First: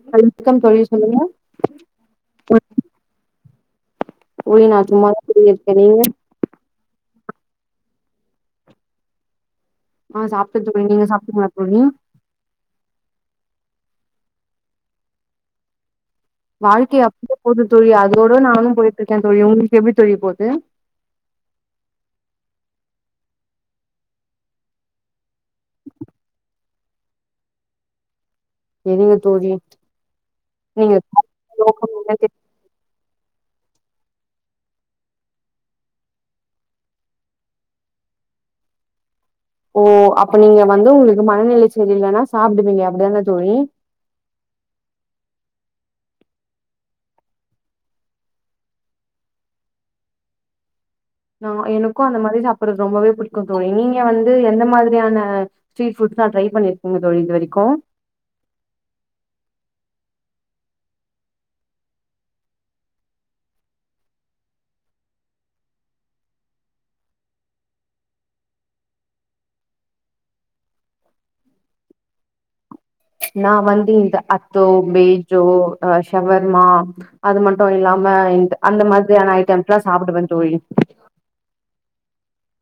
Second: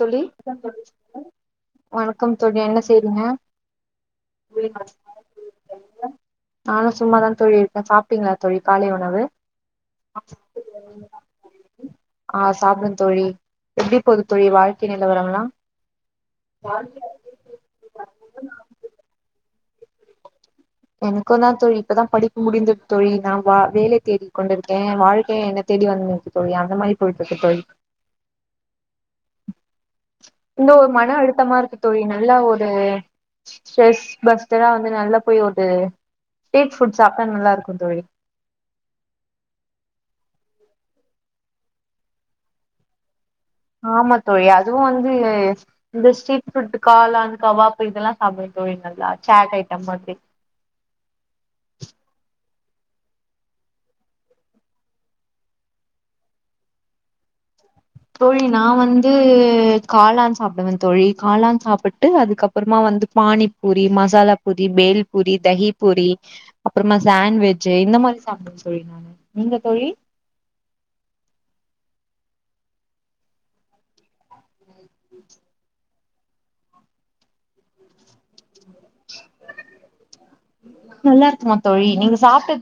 தோழி வணக்கம் தோழி சொல்லுங்க வணக்கம் தோழி என்ன செய்றீங்க தோழி நா சும்மாதா தோழி இருக்கே நீங்க நானு சும்மாதா தோழி இப்ப சாப்ட்டீங்ளா தோழி காலை உணவு ஆ சாப்ட்டே தோழி நீங்க சாப்ட்டீங்களா தோழி ஆ சாப்ட்டே தோழி எப்டி பொது தோழி வாழ்க்கை நிலவரல்லா வாழ்க்கை அப்டியே போது தோழி அதோட நானு போய்ட்ருக்கே தோழி உங்ளுக்கு எப்டி தோழி போது எனக்குந்தா தோழி இப்பதா படிப்பு முடிந்தது தோழி நா வா வேலை தேடிக் கொண்டிருக்கே வாழ்க்கை என தேடி வந்துக்கு தோழி அந்த மாரி போய்ட்டுருக்கு தோழி எதுங்க தோழி இந்த ஒரு நீங்க மன அழுத்தமா இருக்கு நோக்கம் தோழி என்ன நல்லா தெரி- ஒரு ஸ்ட்ரெஸ் பஸ்டரா வந்து நல்லா போய் ஒரு ஸ்ட்ரீட் ஃபுட் சாப்ட்டா நல்லாருக்கு தோழி ஓ அப்ப நீங்க வந்து உங்ளுக்கு மனநிலை சரி இல்லன்னா சாப்டுவீங்க அப்டிதான தோழி ஆமா தோழி அதுவு வந்து இந்த ஸ்ட்ரீட் ஃபுட் காளான் கவாப்பு இதெல்லா சாப்டுவே தோழி நல்லா சாட் ஐட்டம் மாதிரி நா எனக்கு அந்த மாரி சாப்புறது ரொம்பவே புடிக்கு தோழி நீங்க வந்து எந்த மாதிரியான ஸ்ட்ரீட் ஃபுட் ட்ரை பண்ணிருக்கீங்க தோழி இது வரைக்கு தோழி நா வந்து காளான் சாப்டுவே தோழி காளான் சாப்பிட்டு அதுக்கப்புறமா வந்து பானிபூரி மசாலா பூரி பேல் பூரி தகி பூரி அப்புறமா சாண்வேஜ் இந்த மாரி சாப்ட்டே தோழி நானு நீங்க தோழி நா வந்து இந்த அத்தோ பேஜோ அ ஷவர்மா அது மட்டு இல்லாம இந்த அந்த மாதிரியான ஐட்டம்ஸ்லா சாப்பிடுவே தோழி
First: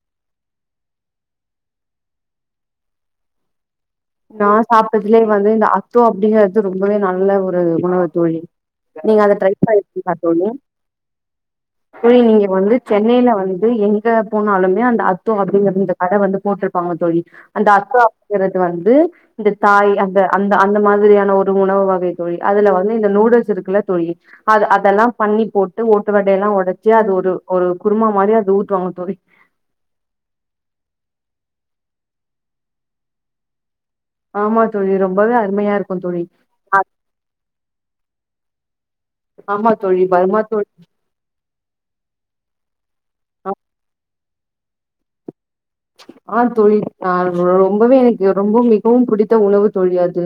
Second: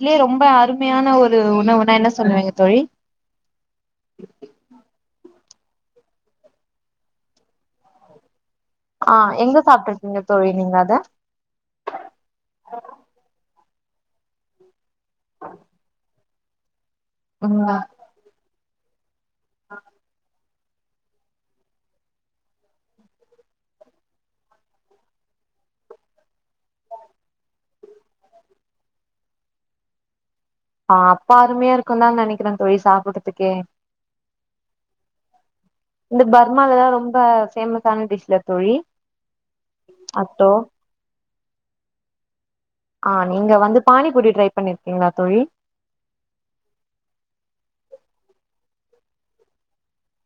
ட்லே ரொம்ப அருமையான ஒரு உணவுனா என்ன சொல்லுவீங்க தோழி நா சாப்ட்டதுலயே வந்து இந்த அத்தோ அப்டிங்கறது ரொம்பவே நல்ல ஒரு உணவு தோழி ஆ நீங்க அத ட்ரை எங்க பண்ணி சாப்ட்ருக்கீங்க பாத்தது தோழி நீங்க அத இல்லயா நீங்க வந்து சென்னையில வந்து எங்க போனாலுமே அந்த அத்தோ அப்டிங்கற இந்த கட வந்து போட்ருப்பாங்க தோழி அந்த ம் அத்தோ அப்டிங்கறது வந்து இந்த தாய் அந்த அத் அந்த அந்த மாதிரியான ஒரு உணவு வகை தோழி அதுல வந்து இந்த நூடுல்ஸ் இருக்குல தோழி அது அதெல்லா பண் ணி போட்டு ஓட்டு வடை எல்லா ஒடச்சி அது ஒரு ஒரு குருமா மாரி அது ஊத்துவாங்க தோழி ஆ அப்பா அருமையா இருக்குன்தா நெனைக்கிறே தோழி சாப்பட்றதுக்கே ஆமா தோழி ரொம்பவே அரு இந்த பர்மாலதா ரொம்ப ஃபேமஸ் ஆன டிஷ்ல தோழி ஆமா தோழி பர்மா அத்தோ தோழி ஆ நீங்க வந்து பானிபூரி ட்ரை பண்ணிருக்கீங்களா தோழி அ தோழி அ ரொம்பவே எனக்கு ரொம்ப மிகவும் பிடித்த உணவு தோழி அது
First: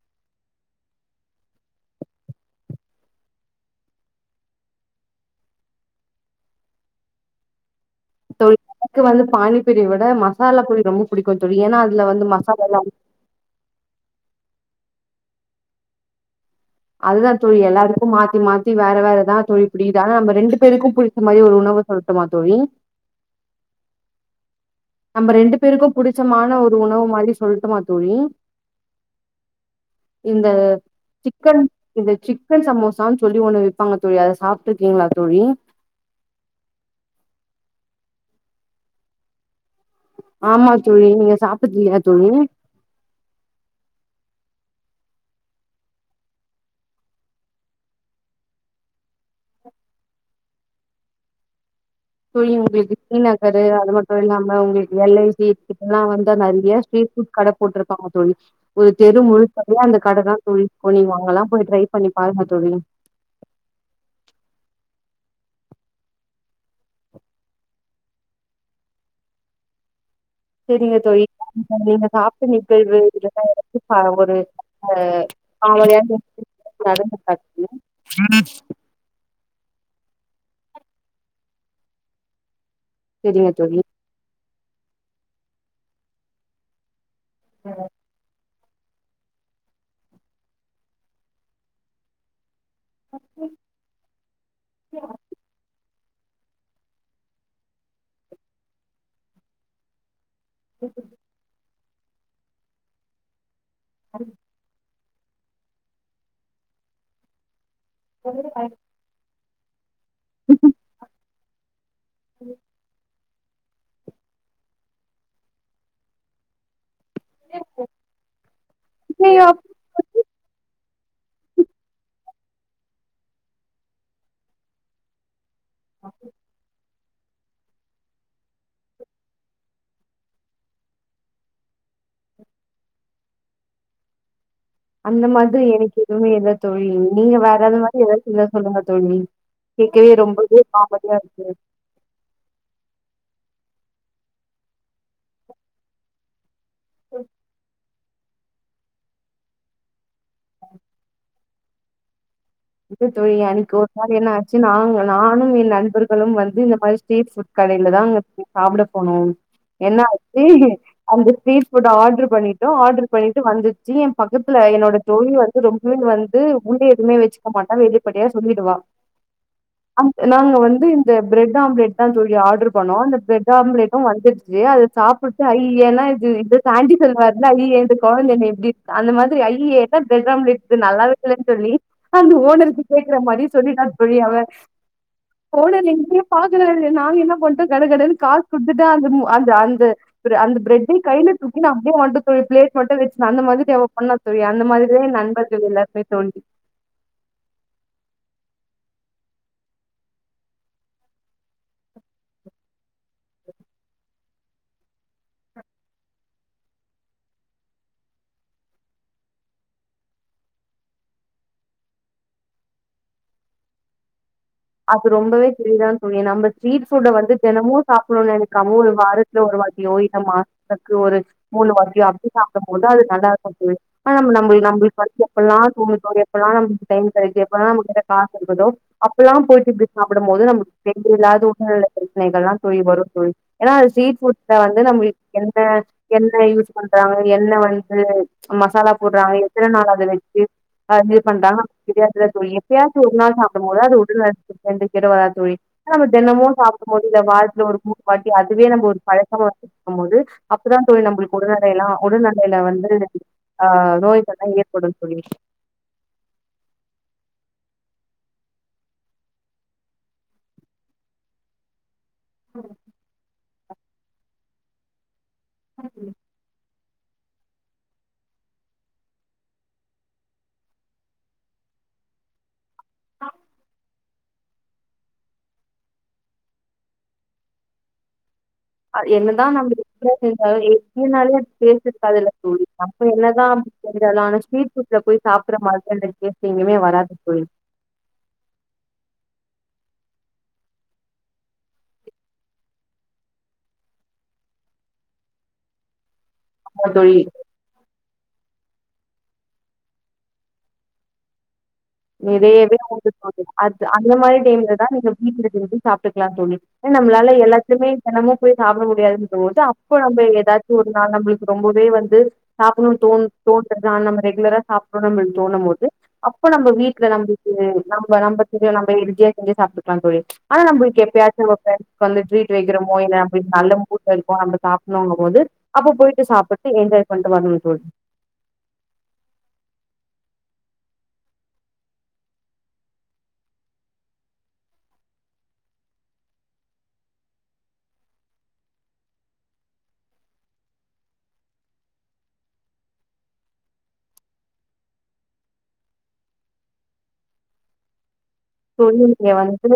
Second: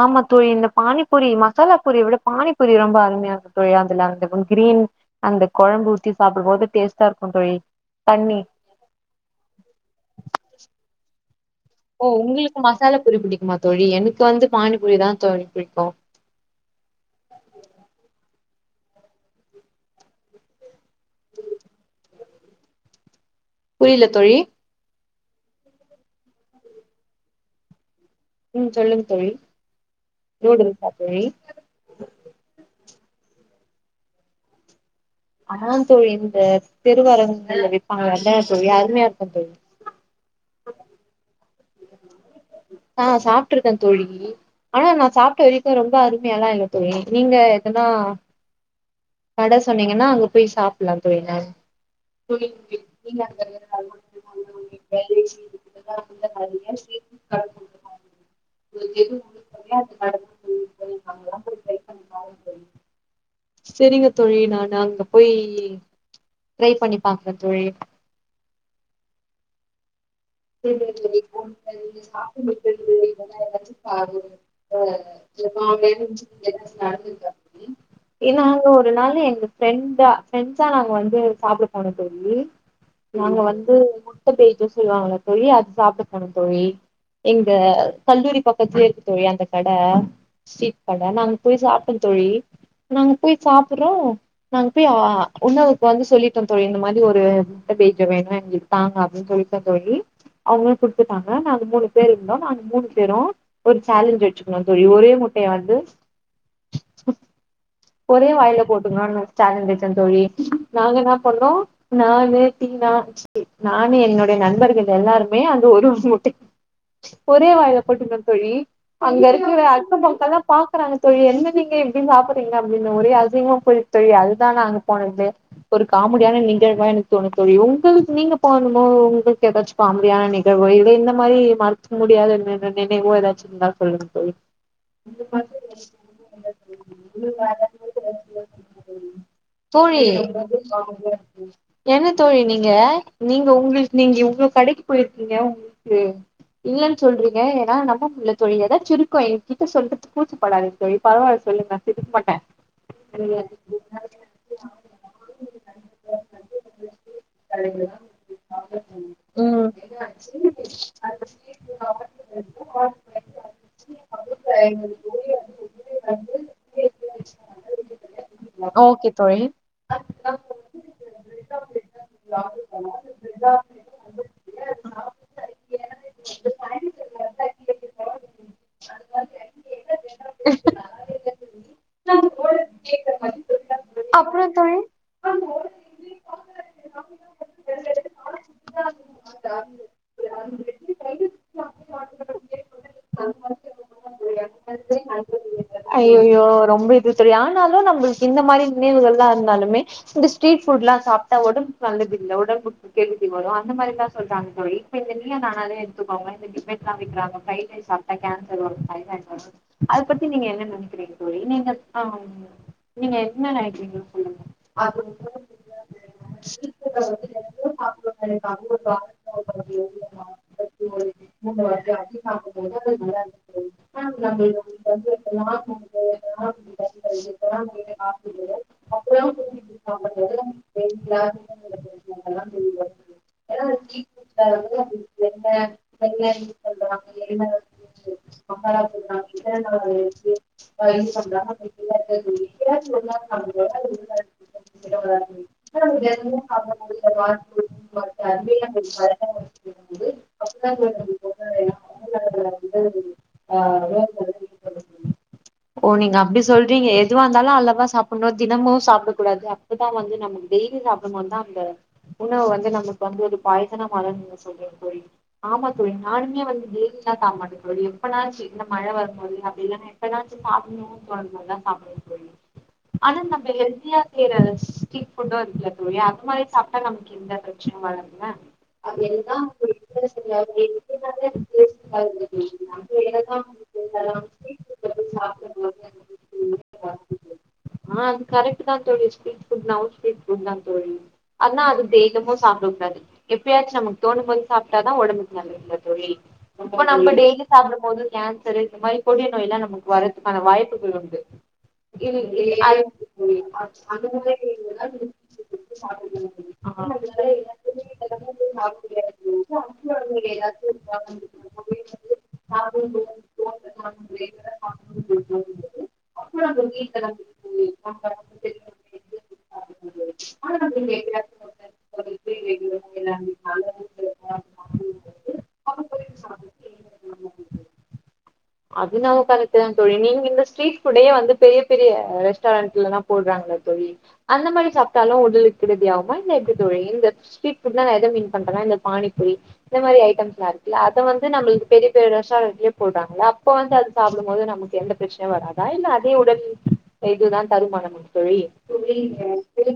ஆமா தோழி இந்த பானிபூரி மசாலாபூரிய விட பானிபூரி ரொம்ப அருமையா இருந்தது தோழி அதுல அந்த [unintelligible] ன் அந்த குழம்பு ஊத்தி சாப்பிடும் போது டேஸ்ட்டா இருக்கு தோழி தண்ணி இப்போ எனக்கு வந்து பானிப்பூரிய விட மசாலாபூரி ரொம்ப புடிக்கு ஓ உங்களுக்கு மசாலாபூரி பிடிக்குமா தோழி எனக்கு வந்து பானிபூரிதா தோழி பிடிக்கு அதுதா தோழி எல்லாருக்கு மாத்தி மாத் த்தி வேற வேறதா தா தோழி புடிக்குது ஆனா நம்ம ரெண்டு பேருக்கு பிடிச்ச மாதிரி ஒரு உணவு சொல்ட்டுமா தோழி புரில தோழி நம்ம ரெண்டு பேருக்கு பிடிச்சமான ஒரு உணவு மாதிரி சொல்ட்டுமா ம் சொல்லுங்க தோழி இந்த நூடுல்ஸா தோழி சிக்கன் இந்த சிக்கன் சமோசான்னு சொல்லி ஒண்ணு விப்பாங்க தோழி அத சாப்பிட்டு அதா தோழி இந்த தெருவரகு விப்பாங்க அத்தா தோழி அருமையார்க்கூ தோழி ஆமா தோழி நீங்க ஸ் ஆ சாப்ட்ருக்கே தோழி ஆனா நா சாப்ட்ட வரைக்கு ரொம்ப அருமையாலா இல்ல தோழி நீங்க எதுனா கட சொன்னீங்கனா அங்க போய் சாப்லா தோழி நாங் தோழி உங்குளுக்கு சீனக்கரு அது மட்டு இல்லாம உங்குளுக்கு எல் ஐ சி இதிக்லா வந் நெறைய ஸ்ட்ரீட் ஃபுட் கட போட்ருப்பாங்க தோழி ஒரு தெரு முழுக்கவே அந்த கட தா தோழி கொழிவாங் அத்லா போய் ட்ரை பண்ணி பாருங்க தோழி செரிங்க தோழி நானு அங்க போய் டரை பண்ணி பாக்ற தோழி [inaudible] செரிங்க தோழி நீங்க சாப்ட்ட நிகழ்வு இதெல்லா எனக்கு பா ஒரு காமெடியான நிகழ்வு நடந்து காட்டுங்க எ நாங்க ஒரு நாளு எங்க ஃப்ரெண்ட் சா ஃப்ரெண்ட்ஸா நாங்க வந்து சாப்ட போனோ தோழி நாங்க செரிங்க வந்து தோழி முட்ட பேஜோஸ் சொல்லுவாங்கல தோழி அது சாப்ட போனோ தோழி எங்க கல்லூரி பக் கத்லே இருக்கு தோழி அந்த கட ஸட்ரீட் கட நாங்க போய் சாப்ட்டோ தோழி நாங்க போய் சாப்புட்றோ நாங்க போய் ஆ உணவு ப வந்து சொல்லிட்டோ தோழி இந்த மாரி ஒரு முட்ட பேஜோ வேணு எங்குளுக்கு தாங்க அப்டின் சொல்லிட்டோ தோழி அவுங்ளு குடுத்துட்டாங்க நாங்க மூணு பேர் இர்ந்தோ நாங்க மூணு பேரூ ஒரு சேலஞ்ச் வச்சுக்ணோ தோழி ஒரே முட்டைய வந்து ஒரே வாயில போட்டுக்ணூன் சேலஞ்சு கந் தோழி நாங்க என்ன பண்ணோ நானு டீனா நானு என்னுடைய நண்பர்கள் எல்லாருமே அது ஒரு முட்டை ஒரே வாயில போட்டுக்கோ தோழி ஐயயோ அங்கருக்கிற அக்க பக்கல்லா பாக்குறாங்க தோழி என்ன நீங்க இசின் சாப்புட் சிங்க அப்டின் ஒரே அசிங்கமா போய்ட்டு தோழி அதுதா நாங்க பண்ணது ஒரு காமெடியான நிகழ்வா எனக் எனக்கு தோணு தோழி உங்களுக் நீங்க போணுமோ உங்ளுக்கெதாச் காம்டியான நிகழ்வு இத இந்த மாரி மறுக் முடியாத நினைவோ எதாச்சுருந்தா சொல்லுங்க தோழி அந்த மாத்ரி எனக்கு எதூமே இல்ல தோழி நீங்க வேறது மாரி எதாச்சுர்ந்தா சொல்லுங்க தோழி தோழி கேக்கவே ரொம்பவே காமெடியா இருக்கு என்ன தோழி நீங்க நீங்க உங்குளுக் நீங்க இவ்ளோ கடைக்கு போயிருக்கீங்க உங்ளுக்கு இல்லன் சொல்றீங்க எனா நம்பம் இல்ல தோழி எதாச்சுர்க்கூ என்க்கிட்ட சொல்றதுக் கூச்சப்படாதிங்க தோழி பரவால் சொல்லுங்க சிரிக்க மாட்டே இல்ல தோழி அன்னிக் ஒரு நாள் என்னாச்சு நாங் நானு எ நண்பர்களூ வந்து இந்த மாரி ஸ்ட்ரீட் ஃபுட் க கடையில தாங்க சாப்ட போனோ ம் என்ன ஆச்சு அந்த ஸ்டேட் ஸ்ட்ரீட்ஃபுட்ட ஆர்டர் கவர்மெண்ட் பண்ணிட்டோ ஆர்டர் பண்ணிட்டு வந்துச்சு எ பக்கத் ல என்னோட தோழி வந்து ரொம்பவே வந்து முந்து எதுவுமே வச்சுக்க மாட்டா வெளிப்படியா சொல்லிடுவா ஓகே தோழி அந் நாங்க வந்து இந்த ப்ரெட் ஆம்லெட் தா தோழி ஆர்டர் பண்ணோ அந்த ப்ரெட் ஆம்லெட் ஒ வந்துடுச்சு அத சாப்புட்டு ஐயி என்னா இது இந்த சாண்டி செல்வான்ல ஐயிய இந்த கொழந்த என்ன இப்டி அந்த மாத்ரி ஐயிய என்ன ப்ரட் ஆம்லேட் நல்லாவே இல்லன் சொல்லி அந்த ஓனருக்கு கேக்குற மாரி சொல்லிட்டா தோழி அவ அப்புறோ தோழி போடல இப்பயே பாக்றாரு நாங்க என்ன பண்ட்டோ கட கடற் கார்கு குதா அந்தம் அந்த அந்த அந்த ப்ரட்டி கைல தூக்கின் அப்டியே வந்துட்டோ ப்ளேட் மட்டு வச் அந்த மாரி அவ பண்ணா தோழி அந்த மாத்ரிதா நண்பர்கள் எல்லாருமே தோழி ஐயையோ ரொம்ப இது இப்டி தோழி ஆனாலு நம்மளுக்கு இந்த மாரி நினைவுகள்லா வந்தாலுமே இந்த ஸ்ட்ரீட் ஃபுட்லா சாப்ட்டா ஒடம் நல்லதில்ல ஒடம்புக்கு கெடுதி வரு அந்த மாரிலா ஸ் சொல்றாங்க தோழி இப்ப இந்த நீயா நானாலே எடுத்துக்கோங்க இந்த பிக்ரைஸ் காமிக்றாங்க ஃப்ரைட் ரைஸ் சாப்டா கேன்சர் வரூ தைரா ஆய்ட் வரூ அது பத்தி நீங்க என்ன நனைக்கிறீங்க தோழி நீங்க ஆ நீங்க என்ன நெனக்கிறீங்க சொல்லுங்க அது ரொம்பவே செரிதா தோழி நம்ம ஸ்ட்ரீட் ஃபுட்ட வந்து தெனமூ சாப்பு ஒது அது கம்முல் வாரத்ல ஒரு வாட்டியோ இல்ல மாசக்கு ஒரு மூணு வாட்டியோ அப்டி சாப்படும் போது அது ந ஆனா நம்முள் நம்முள்க் வந்து எப்பல்லா தோணுதோ எப்பலா நமக்கு டைம் கெடைக்குதோ எப்பலா நம்மகிட்ட கா காசு இருக்குதோ அப்பல்லா போயிட்டு இப்டி சாப்பிடும் போது நமக்கு தேவையில்லாத உடல்நிலை ப்ரச்னைகள்ல்லா தோழி வரூ ம் ஏன்னா அது ஸீஃபுட்ல வந்து நம்மளுக்கு எந்த என்ன யூஸ் பண்றாங்க என்ன வந்து ம் மசாலா போட்றாங்க எத்தன நாள் அத வெச்சு ஆர்கியு பண்றாங்க [unintelligible] தெரியு எப்பயாசு ஒரு நாள் சாப்புட்னு அதாவது [unintelligible] கெடையாது ஓ நம்ம தெனமு நீங்க சாப்பிடும் போது இல்ல வாரதுல ஒரு மூ வாட்டி அதுவே நம்ப ஒரு பழக்கமா வச்சு இருக்கும் போது அப்பதா தோழி நம்மளுக்கு உடல்நிலை எல்லா உடல்நிலையில வந்து ஆ நோய்கல்லா ஏற்படு தோழி அப்டி சொல்றீங்க எதுவா இருந்தா எல்லா அலவா சாப்பிட்ணு தினமு சாப்பிடக் கூடாது அப்பதா வந்து நமக்கு டெய்லி சாப்ட்டும் போதா அந்த உணவு வந்து நமக்கு வந்து ஒரு பாய்சனா மாறு நீங்க சொல்றீங்க தோழி ஆமா தோழி நானுமே வந்து டெய் லா சாப்ட மாட்டே தோழி எப்பனாச்சு இந்த மழ வரும்போது அப்டி இல்லனா எப்பனாச்சு சாப்பிடணு தோணுல சாப்டுவே தோழி அனா நம்ம ஹெல்தியா கீர ஸ்ரீட்ஃபுட்டு இருக்குல தோழி அது மாரி சாப்ட்டா நமக்கு எந்த பிரச்சனையு வராதுல அ என்னதா நம்ப எப்ப செஞ்சாலு எப்டினாலோ டேஸ்ட் இருக்காதுல்ல தோழி அப்ப என்னதா செஞ்சாலு ஆனா ஸ்ட்ரீட்புட்ல போய் சாப்பட மாதிரியான அந்த டேஸ்ட் எங்கயுமே வராது தோழி ஆ அது கரெக்ட்டு தா தோழி ஸ்டரீ்ஃபுட் னா ஸ்டரீ்ஃபுட் தா தோழி அனா அது டெய்லியுமு சாப்டக் கூடாது எப்பயாச்சு நமக்கு தோணும் போது சாப்ட்டாதா ஒடம்புக்கு நல்லதுல தோழி இப்ப ஆமா நம்ம தோழி டெய்லி சாப்டும் போது கேன்சரு இந்த மாரி கொடிய நோய்ல்லா நமக்கு வர்றதுக்கான வாய்ப்புகள் உண்டு நிறையவே உண்டு தோழி அது அது மாரி டைம்ல தா நீங்க [unintelligible] இருக்குறது சாப்ட்டுக்கலா தோழி அ நம்மள போய் எல்லாத்துையுமே தெனமு போய் சாப்ட முடியாதுன் போது அப்போ நம்ப ஏதாச்சு ஒரு நாள் நம்மளுக்கு ரொம்பவே வந்து சாப்டணுனு தோண் தோண்ரத ரெகுலரா சாப்புட்ணுனு தோணும் போது அப்போ நம்ம வீ ட்ல நம்பளுக்கு நம்ப நம்ப செஞ்சு நம்ப ஈசியா செஞ்சு சாப்ட்டுக்குலா தோழி ஆனா நம்பளுக்கு எப்பயாச்சு ஒரு டைம் வந்து ட்ரீட் வைக்கிறோமோ என்ன அப்டி நல்ல மூட்ல இருக்கு நம்ம சாப்புட்னோங்க போது அப்போ போயிட்டு சாப்ட்டுட்டு என் ஜாய் பண்டு வர்ணு தோழி அது நம்ம கலக்கலா தோழி நீங்க இந்த ஸ்ட்ரீட் ஃபுடே வந்து பெரிய பெரிய ரெஸ்டாரன்டல்லதா போட்றாங்க தோழி அந்த மாரி சாப்ட்டாலு ஏக்கறதுயாமா இல்ல இப் போ இந்த இப்பிட்லா நா எத மீன் பண்றனா இந்த பானிபூரி இந்த மாரி ஐடம்ஸ்லா இருக்குல அத வந்து ந பெரிய பெரிய ரெஸ்டாரன்ட்லயே போட்றாங்கல்லா அப்ப வந்து அது சாப்பிடும் போது நமக்கு எந்த பிரச்சனையு வராதா இல்ல அதே உடல் ஹெல்து தா தருமா நம்ம தொழிலுக்கு வந்து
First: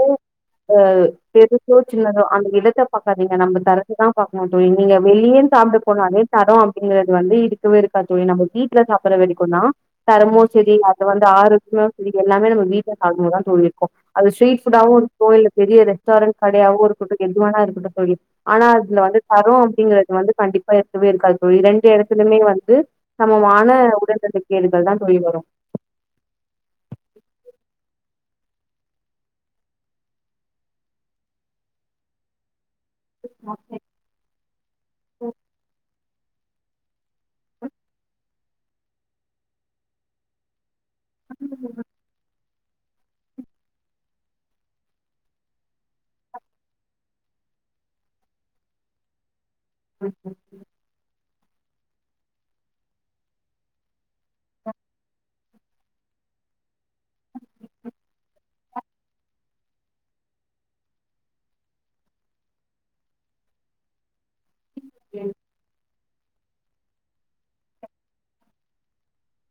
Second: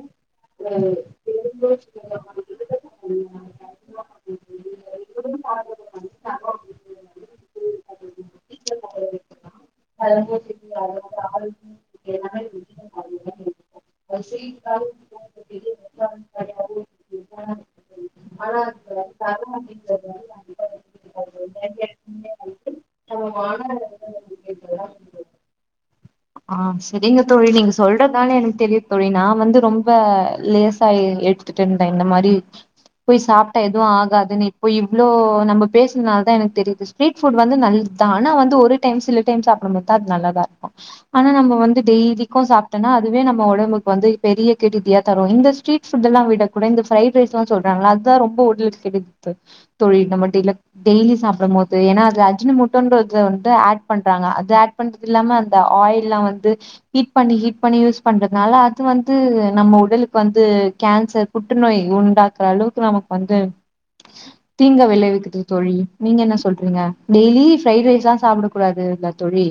அ எ எய்டி ஃபோர் சின்னதா அந்த இடத்த பாக்காதீங்க நம்ம தரத்த தா பாக்கனுட்டு ஆனா நீங்க வெளியே சாப்ட்ட அதுக்கு வந்து போனாலே தரோ தரம் அப்டி அப்படின்னு ன்றது வந்து இருக்கவே இருக்கா அப்படிங்கறது தோழி நம்ம வீட்ல சாப்புற வேசுக்குனா தரமு சரி அப்றோ அந்த வந்து ஆரோக்கியோ இது எல்லாமே நம்ம வீட்ல சாப்டுமோதா தூங்கிருக்கு அது ஸீட்ரீட் ஃபுடாவு இருக்கு பெரிய ரெஸ்டாரண்ட் கடையா சவரு ஒரு போட்டு கிண்றாங்க அது கூட போயி அனா அதுல வந்து தரோ அப்டிங்கிறது வந்து கண்டிப்பா இருக்கவே இருக்காது தோழி இத ரெண்டு கண்டிப்பா எடத்துலுமே வந்து நம்ம சமமான உடல்நலக்கேடுகள் தா மாணவர்கள் தோழி வரு [inaudible] ஆ சரிங்க தோழி நீங்க சொல்றதாலே எனக்கு தெரியுது தோழி நா வந்து ரொம்ப லேச ஆயி எடுத்துடேன் த இந்த மாரி போய் சாப்ட்டா எதுவு ஆகாதுன்னு இப்போ இவ்ளோ நம்ம பேசுனதால தா எனக்கு தெரியுதுச் ஸ்ரீட்ஃபுட் வந்து நல்லதா ஆனா வந்து ஒரு டைம் சில டைம் சாப்பிடும் போதுதா அது நல்லதா இருக்கு ஆனா நம்ம வந்து டெய்லிக்கு சாப் டனா அதுவே நம்ம ஒடம்புக்கு வந்து பெரிய கெடுதியா தரு இந்த ஸ்ரீட் ஃபுட்டெல்லா விட கூட இந்த ஃப்ரைட் ரைஸ்லா சொல்றாங் கல அதா ரொம்ப ஓடி ஓடி சேக்குது தோழி நம்ம டைலா டெய்லி சாப் டமோது ஏன்னா அதுல அஜின மோட்டோன்ற வந்ட்டு ஆட் பண்றாங்க அது ஆட் பண்றது இல்லாம அந்த ஆயில்லா வந்து ஹீட் பண்ணி ஹீட் பண்ணி யூஸ் பண்றதுனால அது வந்து நம்ம உடலுக்கு வந்து கேன்சர் புற்றுநோய் உண்டாக்குற அளவுக்கு நமக்கு வந்து தீங்க வெளைவிக்குது தொழில் நீங்க என்ன சொல்றீங்க டெய்லி ஃரைட் ரைஸ்ஸா சாப்ட கூடாதுல்ல தோழி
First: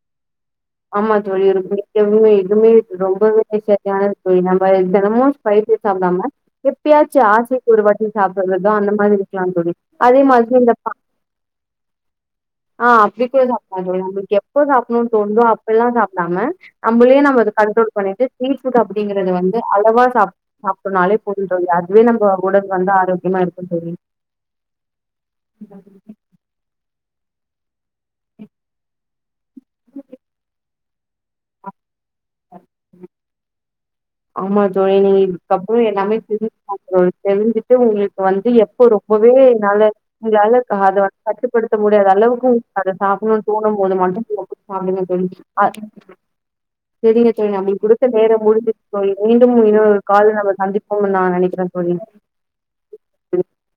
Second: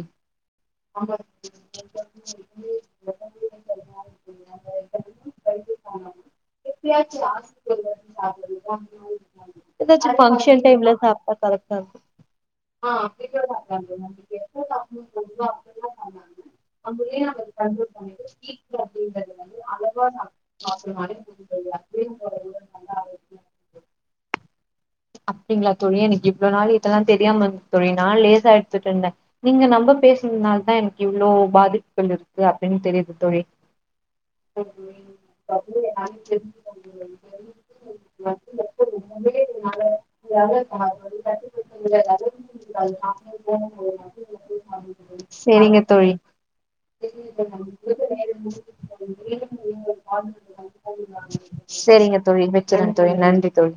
ஆமா தோழி இருக்கு எதுமே எதுவுமே ரொம்பவே விஷயத்த [unintelligible] நம்ப தெனமோ ஸ்பை சாப்டாம எப்பயாச்சு ஆசைக்கு ஒருவாட்டி சாப்புடுறது அந்த மாதிரி இருக்கலா தோழி அதே மாதிரி டைம்ல சாப்ட்டா கரெக்டா த் அ அப்லிக்கே சாப்ளா தோழி உங்களுக்கு எப்போ சாப்ணுன்னு தோணுதோ அப் பல்லா சாப்டாம நம்மளே நம்ம அத கண்ட்ரோல் பண்ணிட்டு ஸ்ட்ரீட் ஃபுட் அப்டிங்கறது வந்து அளவா சாப் சாப்புட்னாலே போது தோழி அதுவே நம்போ ஒடல் வந்து ஆரோக்கியமா இருக்கு தோழி அப்டிங்களா தோழி எனக்கு இவ்ளோ நாள் இதெல்லா தெரியாமிருந்த தோழி நா லேசா எடுத்துட்ருந்த நீங்க லம்ப பேசறதுனால் தா எனக்கு இவ்வளவு பாதிப்புகள் இருக்கு அப்டின்னு தெரியுது தோழி ஆமா ஜோ நீங்க இதுக்கப்புறோ எல்லாமே தெரி்ஞ்சி சாப்புட்னோ தெரிஞ்சிட்டு உங்களுக்கு வந்து எப்போ ரொம்பவே உன்னால உங்களால அத வந்து கட்டுப்படுத்த முடியாத அளவுக்கு அத சாப்புட்ணன்னு தோணும் போது மட்டு சாப்டுங்க தோழி அத் சேரிங்க தோழி செரிங்க தோழி நம்பளுக்கு குடுத்த நேரோ முடிஞ்சிச் தோழி மீண்டு இன்னொரு கால் நம்ம சந்திப்போம்னு நா நெனைக்கிற தோழி செரிங்க தோழி வெக்கிறே தோழி நன்றி தோழி